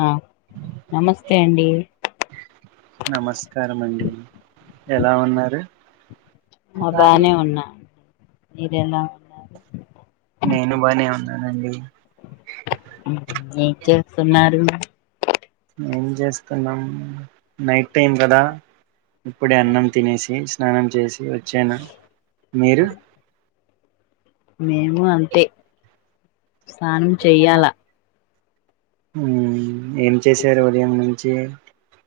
ఆ నమస్తే అండి నమస్కారమండి ఎలా ఉన్నారు మా బానే ఉన్నా మీరేలా ఉన్నారు నేను బానే ఉన్నానండి ఏం చేస్తున్నారు ఏం చేస్తున్నాం నైట్ టైం కదా ఇప్పుడే అన్నం తినేసి స్నానం చేసి వచ్చాను మీరు మేము అంతే స్నానం చెయ్యాల ఉ ఏం చేశారు ఉదయం నుంచి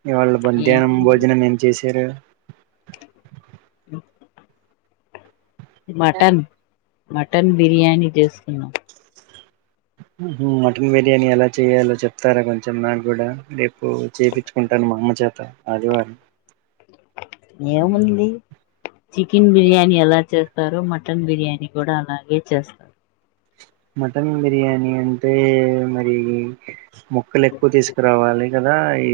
ఇవాళ బధ్యానం ఏముంది భోజనం ఏం చేశారు ఉ మటన్ మటన్ బిర్యానీ చేసుకున్నాం ఉహు మటన్ బిర్యానీ ఎలా చేయాలో చెప్తారా కొంచెం నాకు కూడా రేపు చెప్పిచ్చుకుంటాను మా అమ్మ చేత ఆదివారం ఏముంది చికెన్ బిర్యానీ ఎలా చేస్తారో మటన్ బిర్యానీ కూడా అలాగే చేస్తారు మటన్ బిర్యానీ అంటే మరి ముక్కలు ఎక్కువ తీసుకురావాలి కద ఈ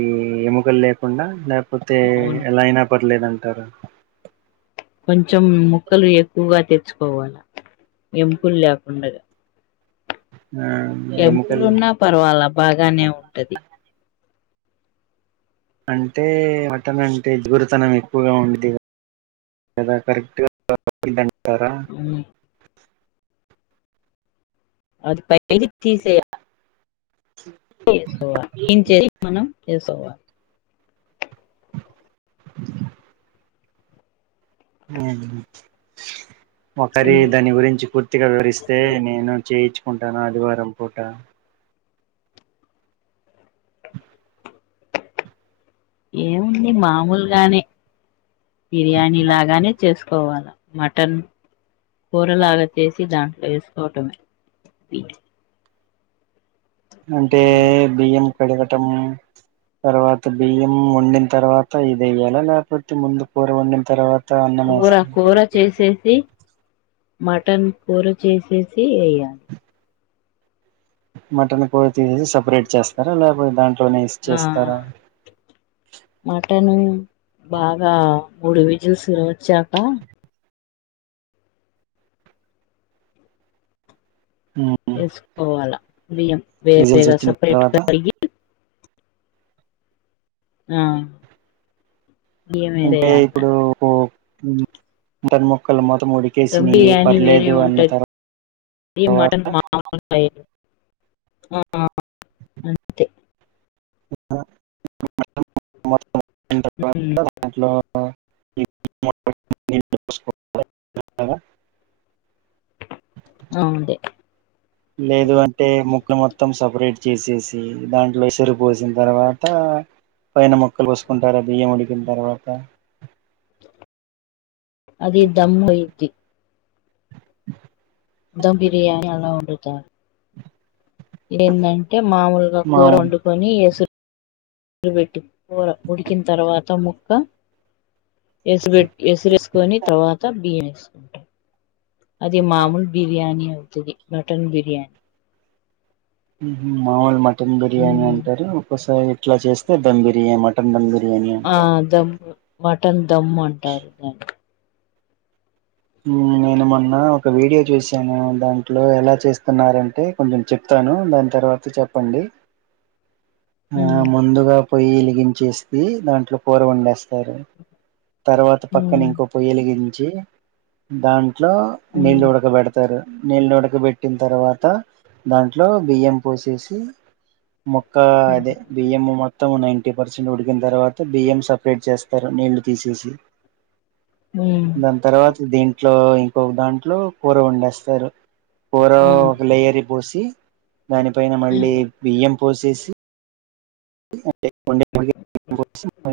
ఎముకలు లేకుండా లేకపోతే అవును ఎలా అయినా పర్ పర్లేదంటారు కొంచెం ముక్కలు ఎక్కువగా తెచ్చుకోవాలి ఎంపులు లేకుండగా ఆ ఎముకలు ఎంపులున్నా పర్వాలా బాగానే ఉంటది అంటే మటన్ అంటే దూరితనం ఎక్కువగా ఉండిది దా కరెక్ట్గా ఉ అది బయటకి తీసేయ వా మనం చేసవ అవును ఒకరి దాని గురించి పూర్తిగా వివరిస్తే నేను చేయిచ్చు కుంటాను ఆదివారం పూట ఏముంది మామూలుగానే బిర్యానీ లాగానే చేసుకోవాల మటన్ కూరలాగా చేసి దాంట్లో వేసుకోవటమే అంటే బియ్యం కడగటము [inaudible] తర్వాత బియ్యం వండిన తర్వాత ఇదియ్యాల లేకపోతే ముందు కూర వండిన తర్వాత అన్నం కూర కూర వేస్త చేసేసి మటన్ కూర చేసేసి వేయాలి మటన్ కోడి తీసేసి సపరేట్ చేస్తారా. లేకపోతే దాంట్లోనే ఇస్ ఆ చేస్తారా. మటన్ బాగా మూడు విజల్స్ వచ్చాక వేసుకోవాలా బియ్యం విజిల్స్ వేరవేగా వచ్చిన తర్వాత సపరేటగా ఆ బియ్యం అంటే వేరేయాలి ఇప్పుడు ఓర్ మక్కల మొతం దమ్ ఉడికేసినై బిర్యానీ వేరే పర్లేదు అన్న ఉంటది తర్వాత అ అంతే మొత్తం ఉడికిన ఉమ్ తర్వాత దాంట్లో నీళ్ళు పసుపు [unintelligible] అవ్ అండి లేదు అంటే ముక్కలు మొత్తం సపరేట్ చేసేసి దాంట్లో ఎసరిపోసిన తర్వాత అంత పైన మొక్కలు ఒసుకుంటారా బియ్యం ఉడికిన తర్వాత అది దమ్ అయిద్ది త ఏందంటే మామూలుగా మా కూర వండుకొని ఎసురు కూర పెట్టి కూర ఉడికిన తర్వాత ముక్క ఎసురు ఎసురేసుకొని తర్వాత బియ్యం వేసుకుంటారు అది మామూలు బిర్యానీ అవుతది. బటన్ బిర్యానీ మామూలు మటన్ బిర్యానీ ఉమ్ అంటారు. ఒకసారి ఇట్లా చేస్తే ధమ్ బిర్యానీ మటన్ ధమ్ బిర్యా ఆ దమ్ మటన్ దమ్ అంటారు దాన్ని నేను మొన్న ఒక వీడియో చూశాను. దాంట్లో ఎలా చేస్తున్నరు అంటే కొంచెం చెప్తాను. ను దాని తర్వాత చెప్పండి. అ ఆ ముందుగా పోయి వెలిగించేసి దాంట్లో కూర వండేస్తారు. తర్వాత ఉమ్ పక్కన ఇంకో పొయ్య వెలిగించి దాన్ ఇంట్లో ఉమ్ నీళ్ళు ఉడకబడతారు. నీళ్ళు ఉడకబెట్టిన తర్వాత దాంట్లో బియ్యం పోసేసి మొక్క అదే బియ్యం మొత్తం నైన్టి పర్సెంట్ ఉడికిన తర్వాత, బియ్యం సపరేట్ చేస్తారు. నీళ్లు తీసేసి ఉమ్ దాని తర్వాత దీంట్లో ఇంకొక దాంట్లో కూర వండేస్తారు. కూర ఆ ఒక లేయర్ పోసి దానిపైన మళ్ళీ బియ్యం పోసేసి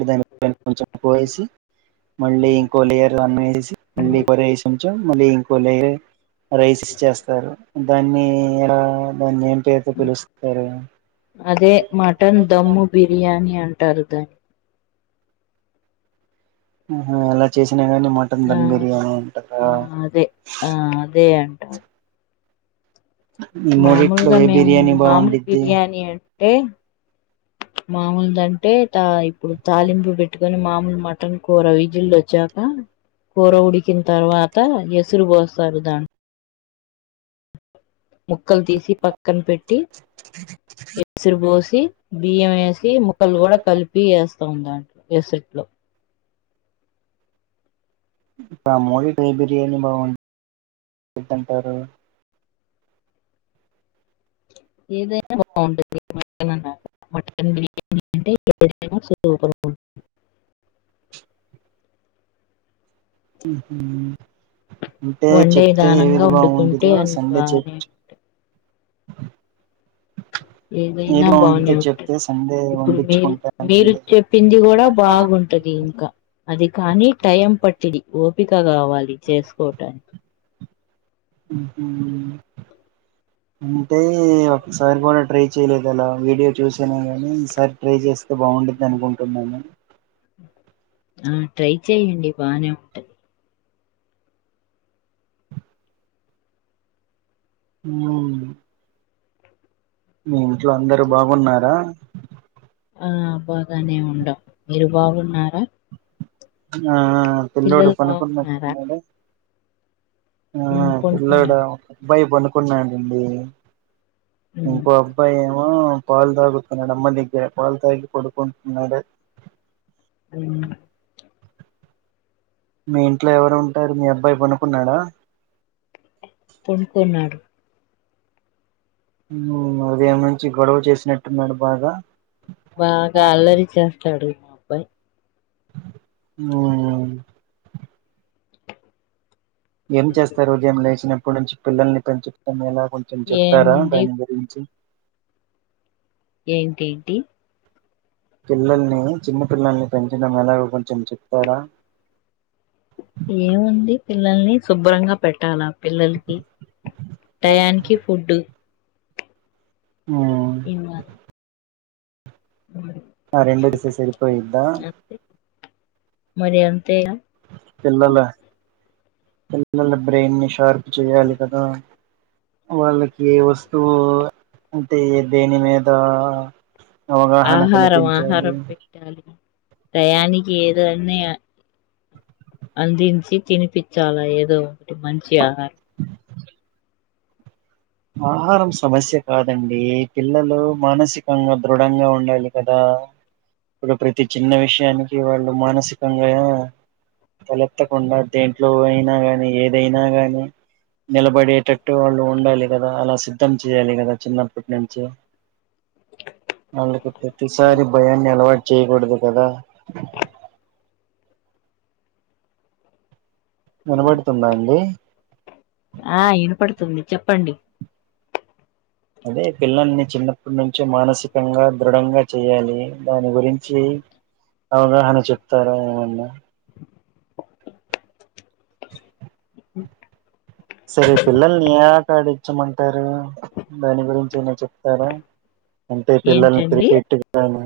దాని కొంచెం పోేసి [unintelligible] మళ్ళీ ఇంకో లేయర్ అన్నమేసి మళ్ళీ కొర వేసంచం మళ్ళీ ఇంకో లేయర్ రైస్ చేస్తారు దాన్ని ఇడ దాన్ని ఏ పేరుతో పిలుస్తారు. అమ్ము బిర్యానీ అంటారు దాని ఆహా అలా చేసినా గానీ మటన్ ఆ ధన్ బిర్యానీ అంటుందా. ఆ అదే ఆ అదే అంటారు ఈ మూడిట్లో మామూలుగా ఏ మేము బిర్యానీ మామూలు బాగుండిద్ది బిర్యానీ అంటే మాముూలు దంటే తా ఇప్పుడు తాలింపు పెట్టుకొని మామూలు మటన్ కూర విజిలు వచ్చాక కూర ఉడికిన తర్వాత ఎసురు పోస్తారు దాంట్లో ముక్కలు తీసి పక్కన పెట్టి ఎసురుబోసి బియ్యం వేసి ముక్కలు కూడా కలిపి వేస్తాం దాంట్లో ఎసుట్లో ఇ రామోళ ట్రై బిర్యానీ బాగుంటది అంటారు [unintelligible] ఇద బా [unintelligible] మటన్ బిర్యానీ అంటేైు [unintelligible] [inaudible] హుమ్ ఉంటే వండే చెప్తే విధానంగా ఏది వండుకుంటే బాగుంటదో అన్ని సండే చెప బానే ఏదైనా ఏది బాగనే బాగుండిద్దో ఉంటది చెప్తే సండే ఇప్పుడు మీరు వండించుకుంటానండి మీరు చెప్పింది కూడా బాగుంటది ఇంకా అది కానీ టైం పట్టిది ఓపిక కావాలి చేసుకోటానికి హ్ అ అంటే ఒకసారి కూడా ట్రై చేయలేదు అలా వీడియో చూసేనే గానీ ఈసారి ట్రై చేస్త బాగుండది అనుకుంటున్నాను ఆ ట్రై చెయ్యండి బానే ఉంటయి అ మీ ఇంట్లో అందరు బాగున్నారా ఆ బాగానే ఉండాం మీరు బాగున్నారా ఆ పిల్లోడు పిల్లలు బాగున్నారా పనుకున్నట్టున్నాడు ఆ ఉమ్ పిల్లోడు పనుకున్నారు ఒక అబ్బాయి పనుకున్నాడండి ఉమ్ ఇంకో అబ్బాయి ఏమో పాలు తాగుతున్నాడు అమ్మ దగ్గర పాలు తాగి పడుకుంటున్నాడు ఆ మీ ఇంట్లో ఎవరు ఉంటారు మీ అబ్బాయి పనుకున్నాడా పనుకున్నాడు ఉ ఉదయం నుంచి గొడవ చేసినట్టున్నాడు బాగా బాగా అల్లరి చేస్తాడు మా అబ్బాయి ఆ ఏం చేస్తారు ఉదయం లేచినప్పటి నుంచి పిల్లల్ని పెంచుకునేలా కొంచెం చెప్తారా ఏముంది దాని గురించి ఏంటేంటి పిల్లల్ని చిన్నపిల్లల్ని పెంచడం ఎలాగో కొంచెం చెప్తారా ఏముంది పిల్లల్ని శుభ్రంగా పెట్టాల పిల్లలకి టయానికి ఫుడ్డు ఏ వాత [unintelligible] ఆ రెండు డిసిస్ సరిపోయిద్దా మరి అంతేగా పిల్లల పిల్లల బ్రెయిన్ ని షార్ప్ చేయాలి కదా వాళ్ళకి ఏ వస్తువు అంటే దేని మీద అవగాహన ఆహారం కనిపించాలి ఆహారం పెట్టాలి టయానికి ఏదన్నే అందించి తినిపిచాల ఏదో ఒకటి మంచి ఆహారం ఆహారం సమస్య కాదండి పిల్లలు మానసికంగా దృఢంగా ఉండాలి కదా ఇప్పుడు ప్రతి చిన్న విషయానికి వాళ్ళు మానసికంగా తలెత్తకుండా దేంట్లో అయినా గాని ఏదైనా గాని నిలబడేటట్టు వాళ్ళు ఉండాలి గదా అలా సిద్ధం చేయాలి గదా చిన్నప్పుట్నించి వాళ్ళకి ప్రతిసారి భయాన్ని ఆలవాటు చేయగుడదు గదా వినబడుతుందా అండి ఆ ఇనపడుతుంది చెప్పండి అదే పిల్లల్ని చిన్నప్పుట్నుంచి మానసికంగా దృఢంగా చెయ్యాలి దాని గురించి అవగాహన చెప్తారా ఏమన్నా సరే పిల్లల్నియా కాడ్డిచ్చమంటారు దాని గురించి ఏన్న చెప్తార అంటే పిల్లల్ని కిర్ ఏంటండి కెట్టు గానీ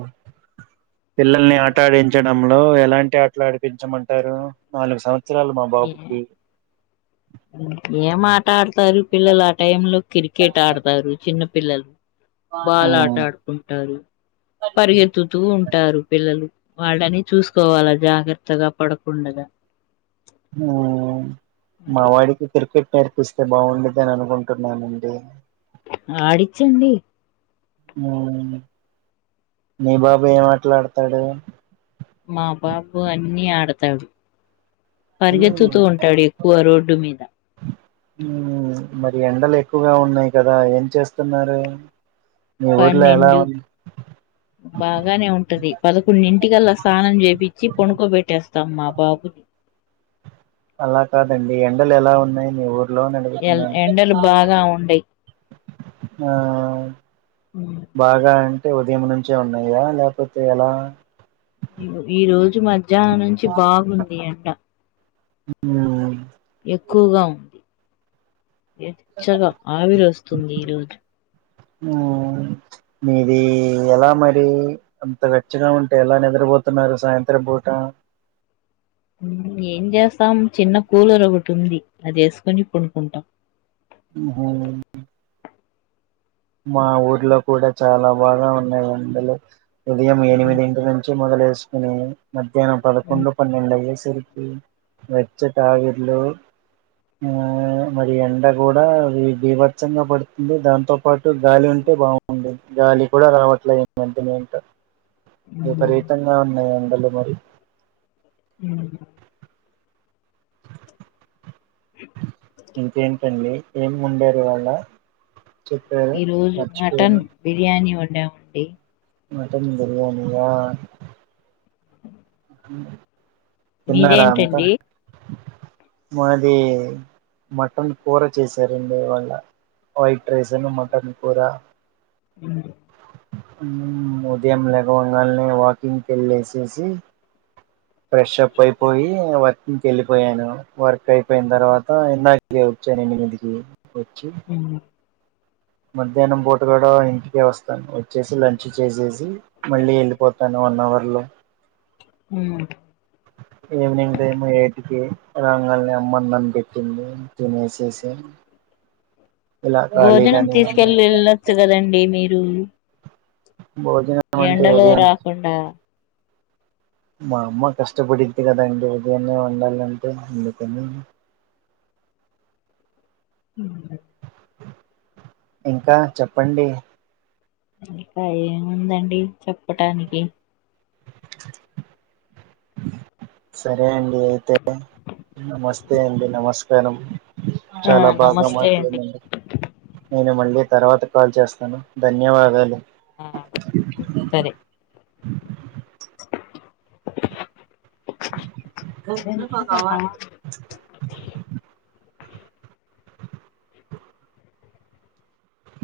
పిల్లల్ని ఆటాడించడంలో ఎలాంటి ఆట్లు ఆడిపించమంటారు నాలుగు ఇచ్చరాల మా ఏ బాబుకి ఏం ఆటాడతారు పిల్లలు ఆ టైంలో కిర్కెట్ ఆడతారు చిన్న పిల్లలు బాల్ ఆట మ్మ్ ఆడుకుంటారు పరిగెత్తుతూ టారు పిల్లలు వాళ్ళని చూసుకోవాలా జాగర్తగా పడకుండగా అది మావాడికి కిర్కెట్ నేర్పిస్తే బావుండుది అని అనుకుంటున్నానండి ఆడిచ్చండి మీ బాబు ఏం ఆట్లాడతాడు మా బాబు అన్నీ అడతాడు పరిగెత్తుతూ మ్మ్ ఉంటాడు ఎక్కువ రోడ్డు మీద మ్మ్ మరి ఎండలు ఎక్కువగా ఉన్నాయి కదా ఏం చేస్తున్నారు మీ ఊర్లో ఎలా ఉం అ బాగానే ఉంటది పదకొండు ఇంటికల్లా స్నానం చేప్పిచి పొనుకో పెట్టేస్తాం మా బాబుని [inaudible] అలా కాదండి ఎండలెలా ఉన్నాయి నీ ఊ ఎల్ ఎండలు బాగా ఉండయి ఆ బాగా అంటే ఉదయం నుంచే ఉన్నయా లేకపోతే ఎలా ఈ రోజు మధ్యాహ్నం నుంచి బాగుంది ఎండ ఆ ఎక్కువగా ఉంది ఎచ్చగా ఆవిరొస్తుంది ఈరోజు మా మీది ఎలా మరి అంత వెచ్చగా ఉంటే ఎలా నిద్రబోతున్నారు సాయంత్రం పూట ఏం చేస్తాం చిన్న కూలర్ ఒగటుంది అదేసుకొని పొనుకుంటాం ఊహ మా ఊర్లో కూడా చాలా బాగా ఉన్నాయి ఎండలు ఉదయం ఎనిమిదింటి నుంచి మొదలేసుకుని మధ్యాహ్నం పదకొండు పన్నెండు అయ్యే తరికి వెచ్చ టాయిర్లు ఆ మరి ఎండ గూడా అది బీభత్సం గా పడుతుంది దాంతో పాటు గాలి ఉంటే బాగుండేంది గాలి కూడా రావట్లే మధ్యనే ఏంటో విపరీతంగా ఉన్నాయి ఎండలు మరి అ [inaudible] ఇంకేంటండి ఏం వండారూ ఇవాళ చెప్పారు ఈ రోజు మటన్ మర్చిపోయాను బిర్యానీ వండామండి మటన్ బిర్యానీ యా అ మీదేంటండి మాది మటన్ కూర చేసారండి ఇవాళ వైట్ రైస్ అను మటన్ కూర [inaudible] ఉం ఉదయం లేగవంగాల్నే వాకింగ్ కేళ్ళిసేసి ఫ్రెష్ అప్ అయిపోయి వర్క్ంగ్కి వెళ్ళిపోయాను వర్క్ అయిపోయిన తర్వాత ఇందాకే వచ్చాను ఎనిమిది ఇంటికి వచ్చి ఉమ్ మధ్యాహ్నం పూట కూడ ఇంటికే వస్త వచ్చేసి లంచ్ చేసేసి మళ్ళీ వెళ్ళిపోతాను వన్ అవర్ లో ఉమ్ ఈవ్నింగ్ టైమ్ ఎయిట్కి రాంగాల్నే అమ్మ అన్నం పెట్టింది తినేసేసి ఇలా భోజనం ఖాళీగానే ఉన్నా తీసుకెళ్లి వెళ్ళొచ్చు కదండి మీరు భోజనం అంటే ఎండలో ఉదయం రాకుండా మా అమ్మ కష్టపడిది కదండి ఉదయాన్నే వండాలంటే ఎందుకని [inaudible] ఇంకా చెప్పండి ఇంకా ఏముందండి చెప్పటానికి [inaudible] సరే అండి అయితే నమస్తే అండి నమస్కారం ఆ చాలా బాగా నమస్తే అండి మాట్లానండి నేను మళ్ళీ తర్వాత కాల్ చేస్తాను ధన్యవాదాలు ఆ సరే గ భగవాన్ [unintelligible]